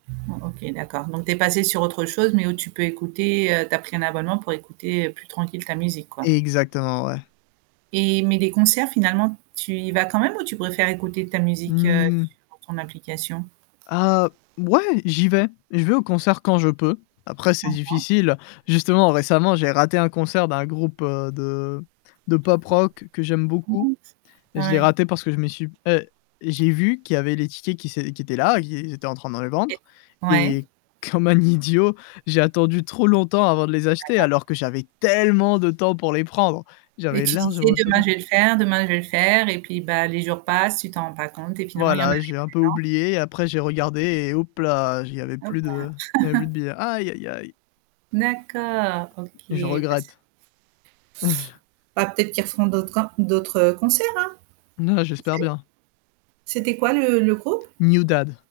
Bon, OK, d'accord. Donc tu es passé sur autre chose, mais où tu peux écouter, heu tu as pris un abonnement pour écouter, heu, plus tranquille ta musique, quoi. Exactement, ouais. Et mais les concerts finalement tu y vas quand même ou tu préfères écouter ta musique, heu, Mmh. sur ton application? Ah, b ouais j'y vais. Je vais au concert quand je peux. Après, c'est Mmh mh. difficile, justement récemment j'ai raté un concert d'un groupe, heu, de de pop rock que j'aime beaucoup [unintelligible] et je l'ai ouais. raté parce que je m'y suis et j'ai vu qu'il y avait les tickets qui s'ét qui étaient là, ils ils étaient en train de les vendre, Et ouais. et comme un idiot, j'ai attendu trop longtemps avant de les acheter D'accord. alors que j'avais tellement de temps pour les prendre. Et J'avais tu largement disais le demain temps. je vais le faire, demain je vais le faire, et puis bah, les jours passent, tu t'en rends pas compte et finalement il y en a Voilà, j'ai un peu [unintelligible] oublié et après j'ai regardé et houp-là, j' il y avait Oh, plus bah de il y avait plus de billets. Aïe, aïe, aïe! D'accord, OK. Je Bah, c' regrette. Bah, peut-être qu'ils referont d'autres un d'autres, heu, concerts, hein? Non, Qui j'espère sait? bien. C'était quoi le le groupe? NewDad.